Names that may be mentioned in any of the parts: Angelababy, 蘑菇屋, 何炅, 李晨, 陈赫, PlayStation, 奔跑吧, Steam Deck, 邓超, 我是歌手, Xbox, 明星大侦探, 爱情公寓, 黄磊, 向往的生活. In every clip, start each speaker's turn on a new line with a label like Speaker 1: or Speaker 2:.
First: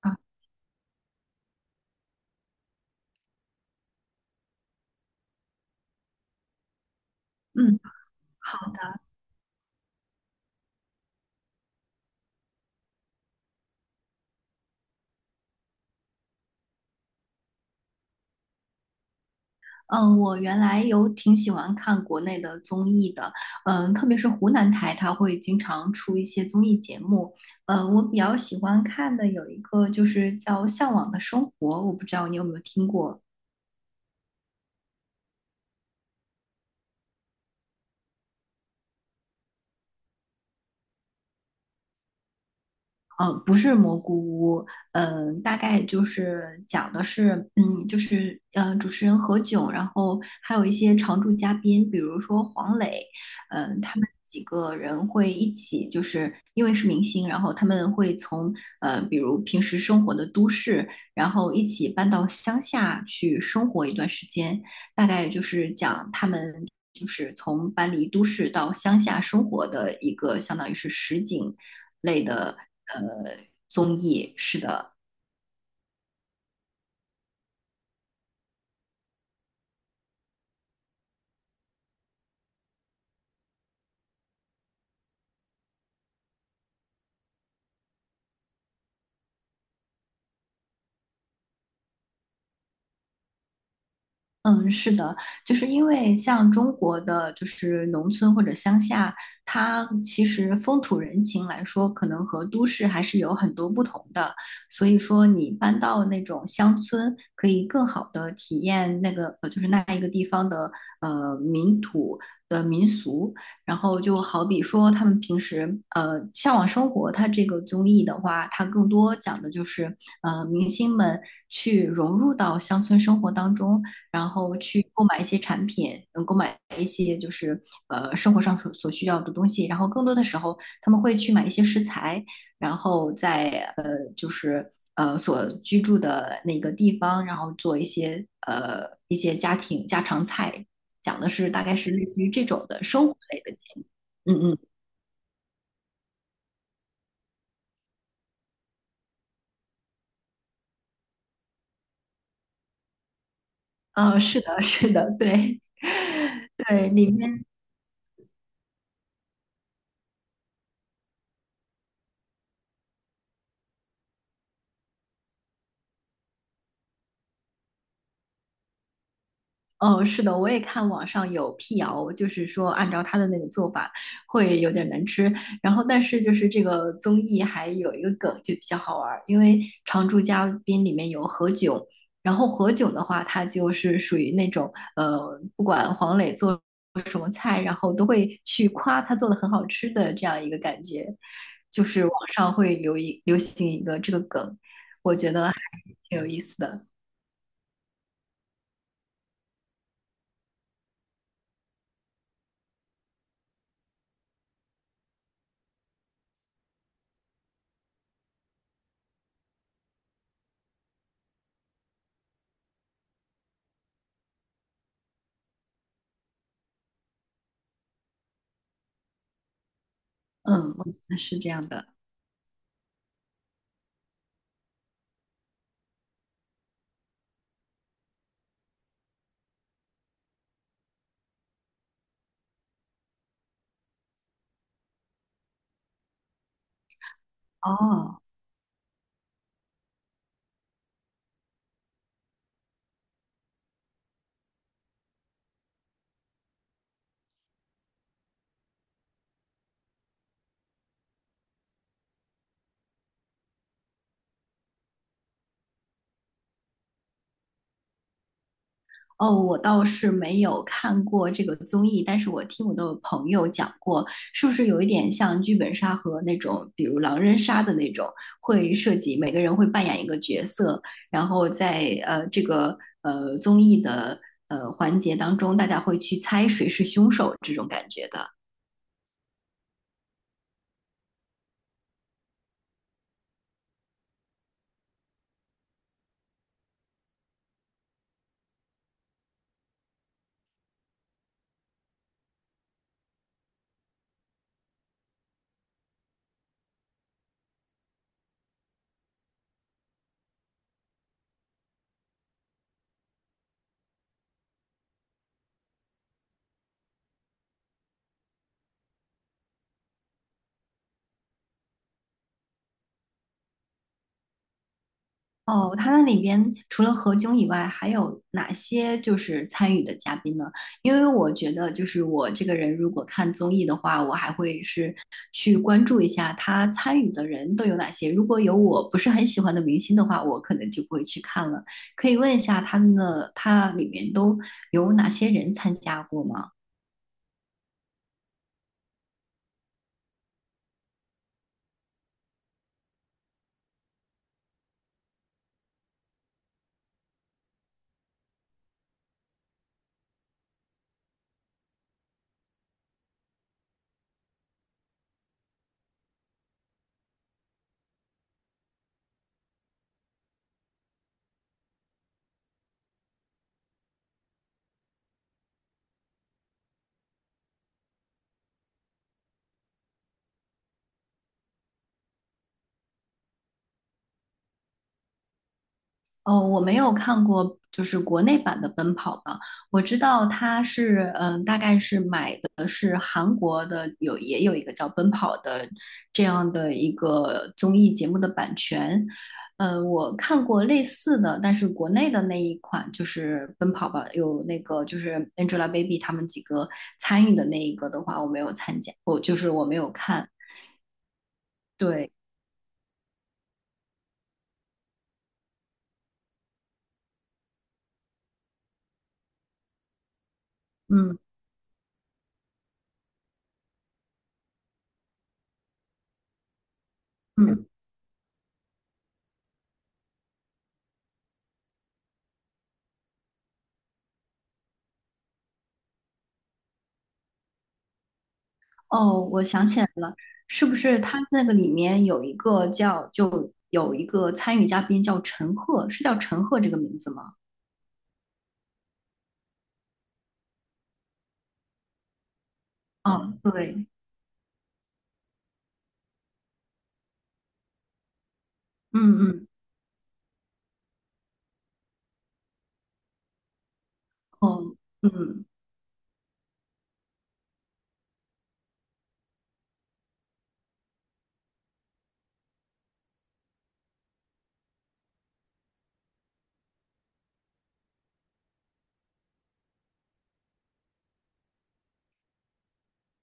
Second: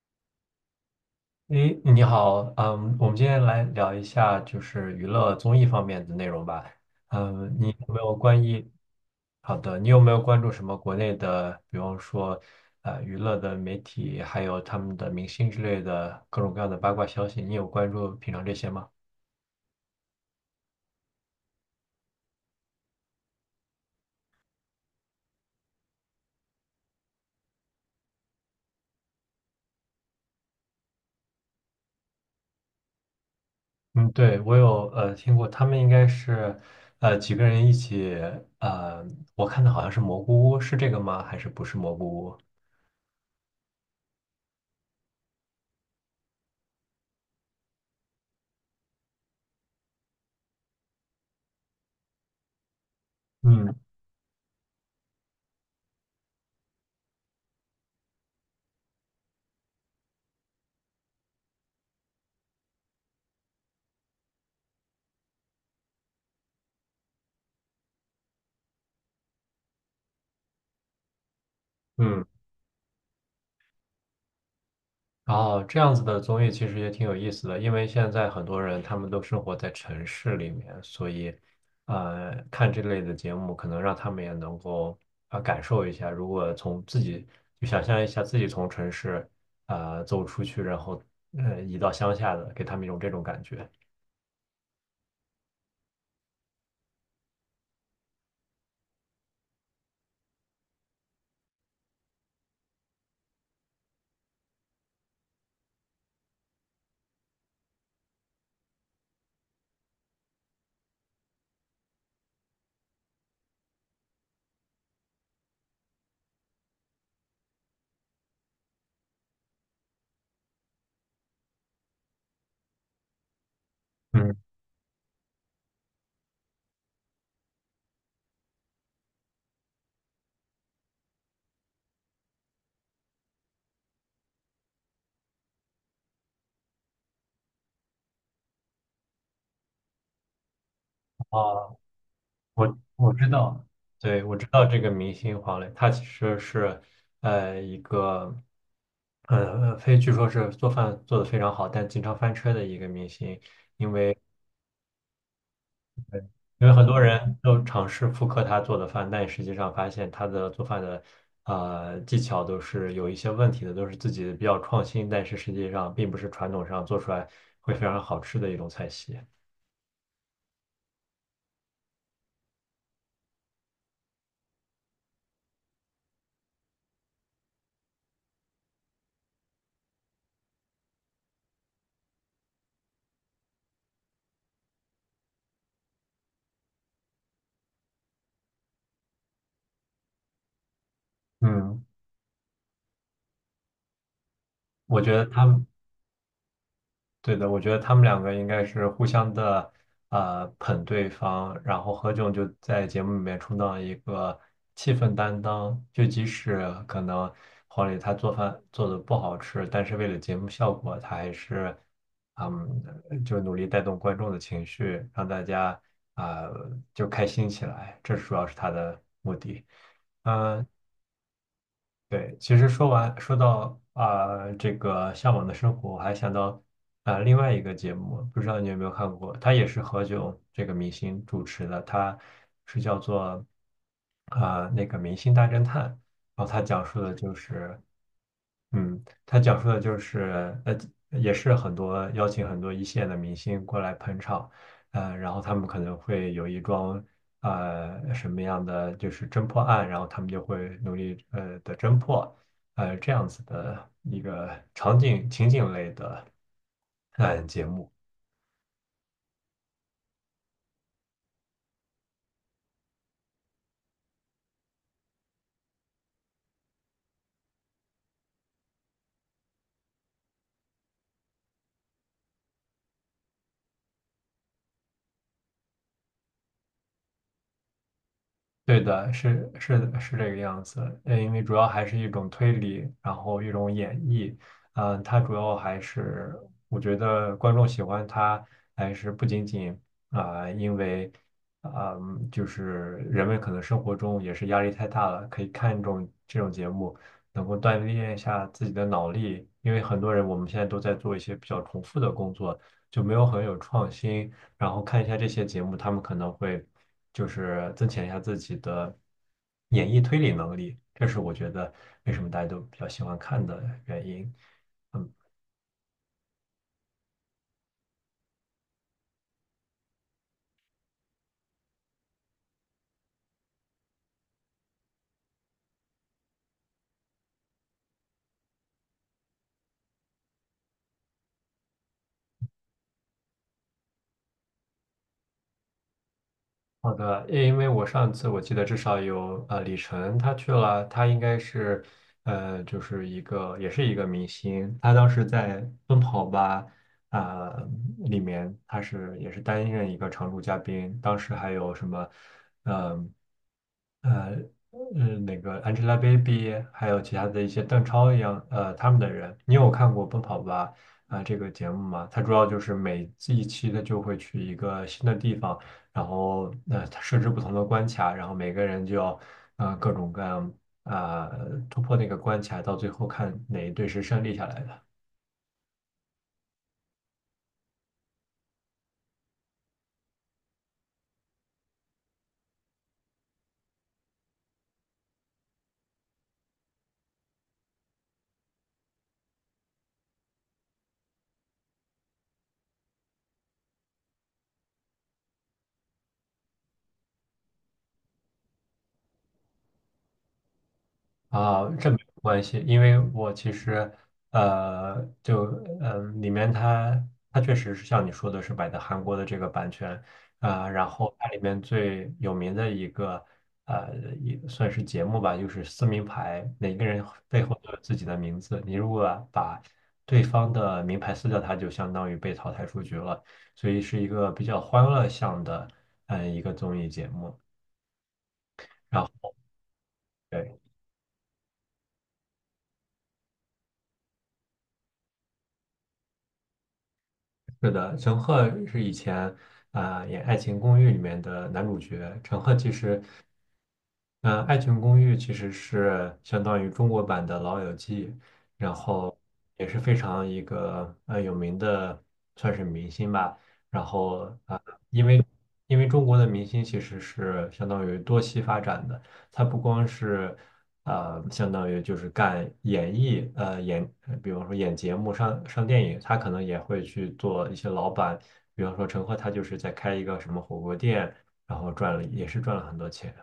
Speaker 1: 啊，
Speaker 2: 诶，你好，嗯，我们今天来聊一下就是娱乐综艺方面的内容吧。嗯，你
Speaker 1: 嗯，
Speaker 2: 有没有关于，
Speaker 1: 好的，
Speaker 2: 好的，你有没有关注什么国内的，比方说，娱乐的媒体，还有他们的明星之类的各种各样的八卦消息？你有关注平常这些吗？
Speaker 1: 嗯，我原来有挺喜欢看国内的综艺的，特别是湖南台，它会经常出一些综艺节目，我比较喜欢看的有一个就是叫《向往的生活》，我不知道你有没有听过。
Speaker 2: 嗯，对，我有听过，他们应该是几个人一起，呃，我看的好像是蘑菇屋，是这个吗？还是不是蘑菇屋？
Speaker 1: 不是蘑菇屋，大概就是讲的是，就是主持人何炅，然后还有一些常驻嘉宾，比如说黄磊，
Speaker 2: 嗯
Speaker 1: 他们几个人会一起，就是因为是明星，然后他们会从比如平时生活的都市，然后一起搬到乡下去生活一段时间，大概就是讲他们就是从搬离都市到乡下生活的一个，相当于是实景类
Speaker 2: 嗯。
Speaker 1: 的呃综艺。是的。
Speaker 2: 哦，这样子的综艺其实也挺有意思的，因为现在很多人他们都生活在城市里面，所以，看这类的节目可能让他们也能够感受一下，如果从自己就想象一下自己从城市走出去，然后移到乡下的，给他们一种这种感觉。
Speaker 1: 嗯，是的，就是因为像中国的就是农村或者乡下，它其实风土人情来说，可能和都市还是有很多不同的。所以说，你搬到那种乡村，可以更好的体验那个就是那一个地方的民土的民俗。然后就好比说，他们平时《向往生活》它这个综艺的话，它更多讲的就是明星们去融入到乡村生活当中。然
Speaker 2: 嗯。
Speaker 1: 后去购买一些产品，能购买一些就是生活上所需要的东西。然后更多的时候，他们会去买一些食材，然后在就是所居住的那个地方，然后做一些家庭家常菜，讲的是大
Speaker 2: 哦，
Speaker 1: 概是类似于这种
Speaker 2: 我
Speaker 1: 的生
Speaker 2: 我
Speaker 1: 活
Speaker 2: 知
Speaker 1: 类的。
Speaker 2: 道，对，
Speaker 1: 嗯
Speaker 2: 我知
Speaker 1: 嗯，
Speaker 2: 道这个明星黄磊，他其实是一个，呃，非据说是做饭做得非常好，但经常翻车的一个明星。
Speaker 1: 是的，是的，对
Speaker 2: 因为很
Speaker 1: 对，
Speaker 2: 多
Speaker 1: 里
Speaker 2: 人
Speaker 1: 面。
Speaker 2: 都尝试复刻他做的饭，但实际上发现他的做饭的技巧都是有一些问题的，都是自己比较创新，但是实际上并不是传统上做出来会非常好吃的一种菜系。
Speaker 1: 哦，是的，我也看网上有辟谣，就是说按照他的那个做法会有点难吃。然后，但是就是这个综艺还有一个梗就比较好玩儿，因为常驻嘉宾里面有何炅，然后何炅的话，他就是属于那种不管黄磊做什么菜，然后都会去夸他做的很好吃的这样一个感觉，
Speaker 2: 嗯，
Speaker 1: 就是网上会流行一个这个梗，
Speaker 2: 我觉
Speaker 1: 我
Speaker 2: 得
Speaker 1: 觉
Speaker 2: 他
Speaker 1: 得还
Speaker 2: 们。
Speaker 1: 挺有意思的。
Speaker 2: 对的，我觉得他们两个应该是互相的，呃，捧对方，然后何炅就在节目里面充当一个气氛担当，就即使可能黄磊他做饭做的不好吃，但是为了节目效果，他还是，嗯，就努力带动观众的情绪，让大家就开心起来，这主要是他的目的。嗯，
Speaker 1: 嗯，我觉得是这样的。
Speaker 2: 对，其实说完说到这个向往的生活，我还想到另外一个节目，不知道你有没有看过，它也是何炅这个明星主持的，它是叫做那个《明星大侦探》，然后它讲述的就是
Speaker 1: 哦。
Speaker 2: 嗯，他讲述的就是，呃，也是很多邀请很多一线的明星过来捧场，呃，然后他们可能会有一桩，呃，什么样的就是侦破案，然后他们就会努力的侦破，呃，这样子的一个场景情景类的，呃，节目。
Speaker 1: 哦，我倒是没有看过这个综艺，但是我听我的朋友讲过，是不是有一点像剧本杀和那种，比如狼人杀的那种，会涉及每个人会扮演一个角色，然后在这个综艺的环节当中，大家会去猜谁是凶手这种感觉的。
Speaker 2: 对的，是是的是这个样子，呃，因为主要还是一种推理，然后一种演绎，嗯、它主要还是我觉得观众喜欢它，还是不仅仅因为啊、就是人们可能生活中也是压力太大了，可以看这种节目，能够锻炼一下自己的脑力，因为很多人我们现在都在做一些比较重复的工作，就没有很有创新。然后看一下这些节目，他们可能会就是增强一下自己的演绎推理能力，这是我觉得为什么大家都比较喜欢看的原因。
Speaker 1: 哦，它那里边除了何炅以外，还有哪些就是参与的嘉宾呢？因为我觉得，就是我这个人如果看综艺的话，我还会是去关注一下他参与的人都有哪些。如果有我不是很喜欢的明星的话，我可能就不会去看了。可以问一下他们的，他里面都有哪些人参加过吗？
Speaker 2: 好的，因为我上次我记得至少有李晨他去了，他应该是就是一个也是一个明星，他当时在《奔跑吧》啊、里面他是也是担任一个常驻嘉宾，当时还有什么嗯呃那个 Angelababy，还有其他的一些邓超一样他们的人，你有看过《奔跑吧》这个节目吗？它主要就是每一期它就会去一个新的地方。然后设置不同的关卡，然后每个人就要呃各种各样突破那个关卡，到最后看哪一队是胜利下来的。
Speaker 1: 哦，我没有看过，就是国内版的《奔跑吧》，我知道他是，大概是买的是韩国的，有也有一个叫《奔跑》的这样的一个综艺节目的版权。我看过类似的，但是国内的那一款就是《奔跑吧》，有那个就是 Angelababy 他们几个参与的那一个的话，我没有参加，我就是我没有看。
Speaker 2: 啊，这没有
Speaker 1: 对，
Speaker 2: 关系，因为我其实，呃，就里面它确实是像你说的是买的韩国的这个版权，然后
Speaker 1: 嗯
Speaker 2: 它里面最有名的一个，呃，也算是节目吧，就是撕名牌，每个人背后
Speaker 1: 嗯。
Speaker 2: 都有自己的名字，你如果把对方的名牌撕掉，它就相当于被淘汰出局了，所以是一个比较欢乐向的，嗯、一个综艺节目。然
Speaker 1: 哦，
Speaker 2: 后
Speaker 1: 我想起来了，
Speaker 2: 对。
Speaker 1: 是不是他那个里面有一个叫，就有一个参与嘉宾叫陈赫，是叫陈赫这个名字吗？
Speaker 2: 是的，陈赫是以前演《爱情公寓》里面的男主角。陈赫其实，
Speaker 1: 哦，对，
Speaker 2: 嗯、爱情公寓》其实是相当于中国版的《老友记》，然
Speaker 1: 嗯
Speaker 2: 后
Speaker 1: 嗯，
Speaker 2: 也是非常一个有名的，算是明星吧。然后
Speaker 1: 哦，
Speaker 2: 因为
Speaker 1: 嗯。
Speaker 2: 因为中国的明星其实是相当于多栖发展的，他不光是。呃，相当于就是干演艺，呃，演，呃比方说演节目、上电影，他可能也会去做一些老板，比方说陈赫，他就是在开一个什么火锅店，然后赚了，也是赚了很多钱。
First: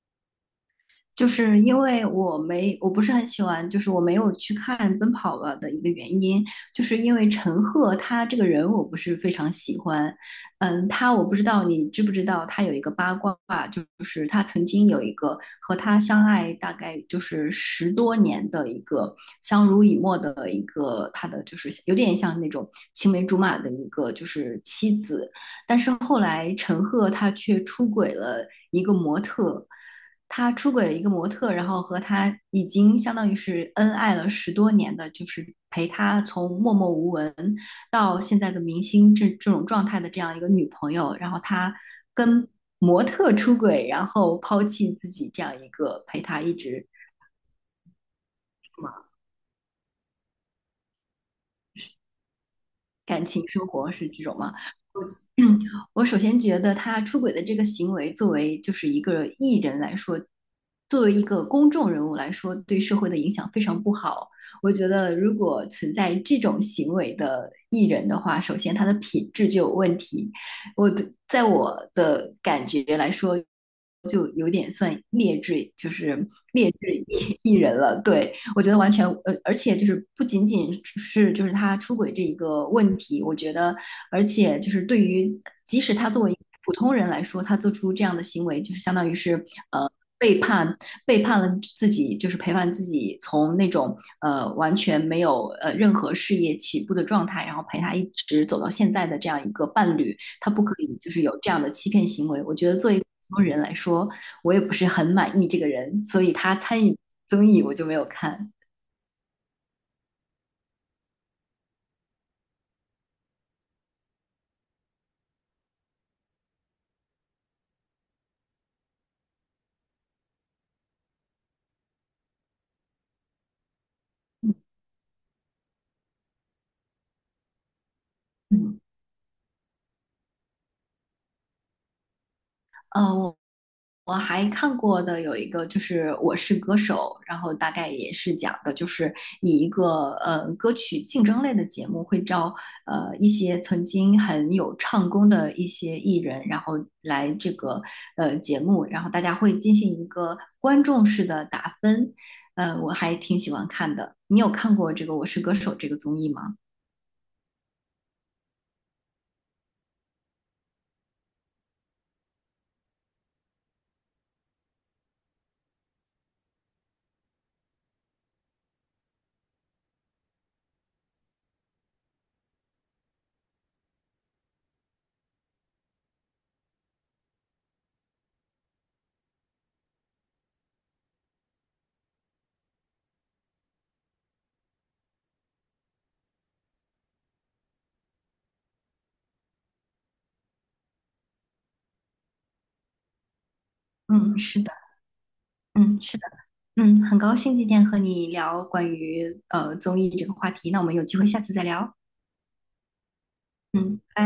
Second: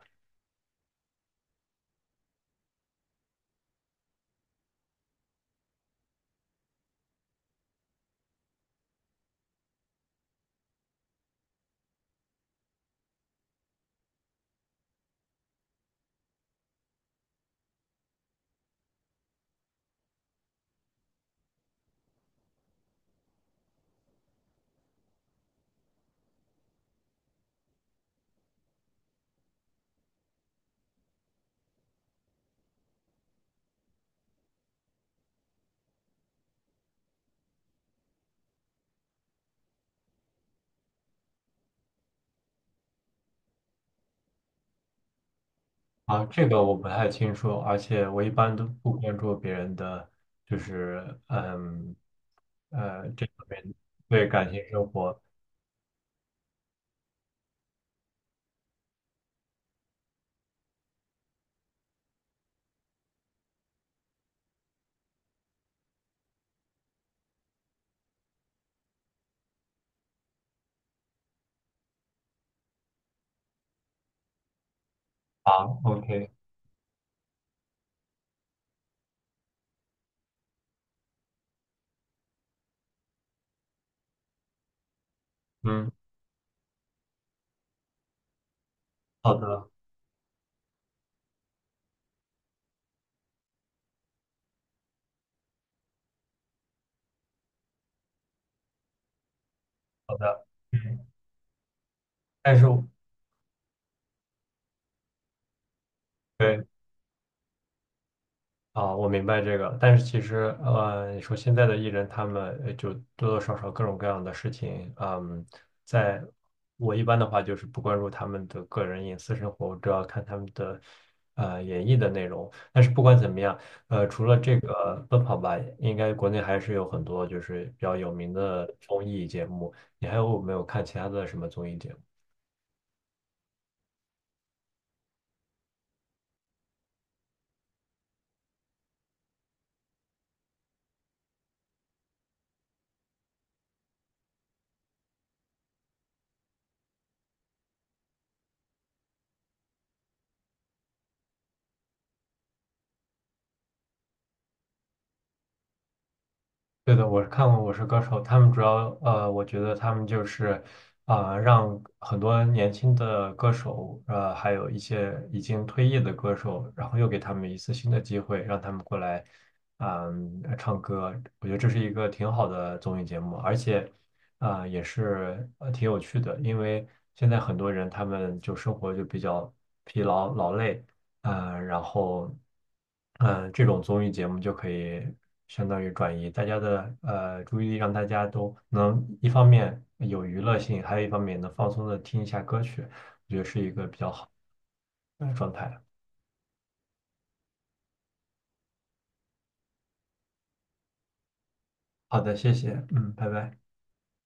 Speaker 1: 就是因为我没，我不是很喜欢，就是我没有去看《奔跑吧》的一个原因，就是因为陈赫他这个人我不是非常喜欢。嗯，他我不知道你知不知道，他有一个八卦，就是他曾经有一个和他相爱大概就是十多年的一个相濡以沫的一个他的就是有点像那种青梅竹马的一个就是妻子，但是后来陈赫他却出轨了一个模特。他出轨了一个模特，然后和他已经相当于是恩爱了十多年的，就是陪他从默默无闻到现在的明星这种状态的这样一个女朋友，然后他跟模特出轨，然后抛弃自己这样一个陪
Speaker 2: 啊，
Speaker 1: 他
Speaker 2: 这
Speaker 1: 一
Speaker 2: 个我不
Speaker 1: 直
Speaker 2: 太清楚，而且我一般都不关注别人的，就是嗯，呃，
Speaker 1: 感
Speaker 2: 这方
Speaker 1: 情生
Speaker 2: 面
Speaker 1: 活是这
Speaker 2: 对
Speaker 1: 种
Speaker 2: 感
Speaker 1: 吗？
Speaker 2: 情生
Speaker 1: 我
Speaker 2: 活。
Speaker 1: 嗯，我首先觉得他出轨的这个行为，作为就是一个艺人来说，作为一个公众人物来说，对社会的影响非常不好。我觉得如果存在这种行为的艺人的话，首先他的品质就有问题。我的在我的感觉来说，就有点算劣
Speaker 2: 啊
Speaker 1: 质，就是
Speaker 2: ，OK，
Speaker 1: 劣质艺人了。对，我觉得完全而且就是不仅仅是就是他出轨这一个问题，我觉得，而且就是对于即
Speaker 2: 嗯，
Speaker 1: 使他作为普通人来说，他做出这样的行为，就是相当于
Speaker 2: 好
Speaker 1: 是
Speaker 2: 的，
Speaker 1: 呃背叛背叛了自己，就是陪伴自己从那种完全没有任何事业起步的状态，然后陪他一直走到现在的这样一个伴侣，
Speaker 2: 好的，
Speaker 1: 他不可以
Speaker 2: 嗯，
Speaker 1: 就是有这样的欺骗行为。我
Speaker 2: 但是
Speaker 1: 觉得
Speaker 2: 我
Speaker 1: 作为普通人来说，我也不是很满意这个人，所以他
Speaker 2: 对。
Speaker 1: 参与综艺我就没有看。
Speaker 2: 啊，我明白这个，但是其实，呃，你说现在的艺人，他们就多多少少各种各样的事情，嗯，在我一般的话就是不关注他们的个人隐私生活，我主要看他们的演绎的内容。但是不管怎么样，呃，除了这个奔跑吧，应该国内还是有很多就是比较有名的
Speaker 1: 嗯，
Speaker 2: 综艺节目。你还有没有看其他的什么综艺节目？
Speaker 1: 呃，我我还看过的有一个就是《我是歌手》，然后大概也是讲的就是以一个歌曲竞争类的节目会招一些曾经很有唱功的一些艺人，然后来这个节目，然后大家会进行一个观众式的打分。嗯，我还挺喜欢看的。你有看过这个《我是歌手》这个综艺吗？
Speaker 2: 对的，我是看过《我是歌手》，他们主要呃，我觉得他们就是让很多年轻的歌手，呃，还有一些已经退役的歌手，然后又给他们一次新的机会，让他们过来，嗯、唱歌。我觉得这是一个挺好的综艺节目，而且也是挺有趣的，因为现在很多人他们就生活就比较疲劳劳累。呃，然后，嗯，这种综艺节目就可以相当于转移大家的注意力，让大家都能一方面有娱乐性，还有一方面能放松的听一下歌曲，
Speaker 1: 嗯，是的，
Speaker 2: 呃，状态。
Speaker 1: 嗯，是的。嗯，很高兴今天和你聊关于综艺这个话题，那我们有机会下次再聊。
Speaker 2: 好的，谢谢，嗯，拜拜。
Speaker 1: 嗯，拜。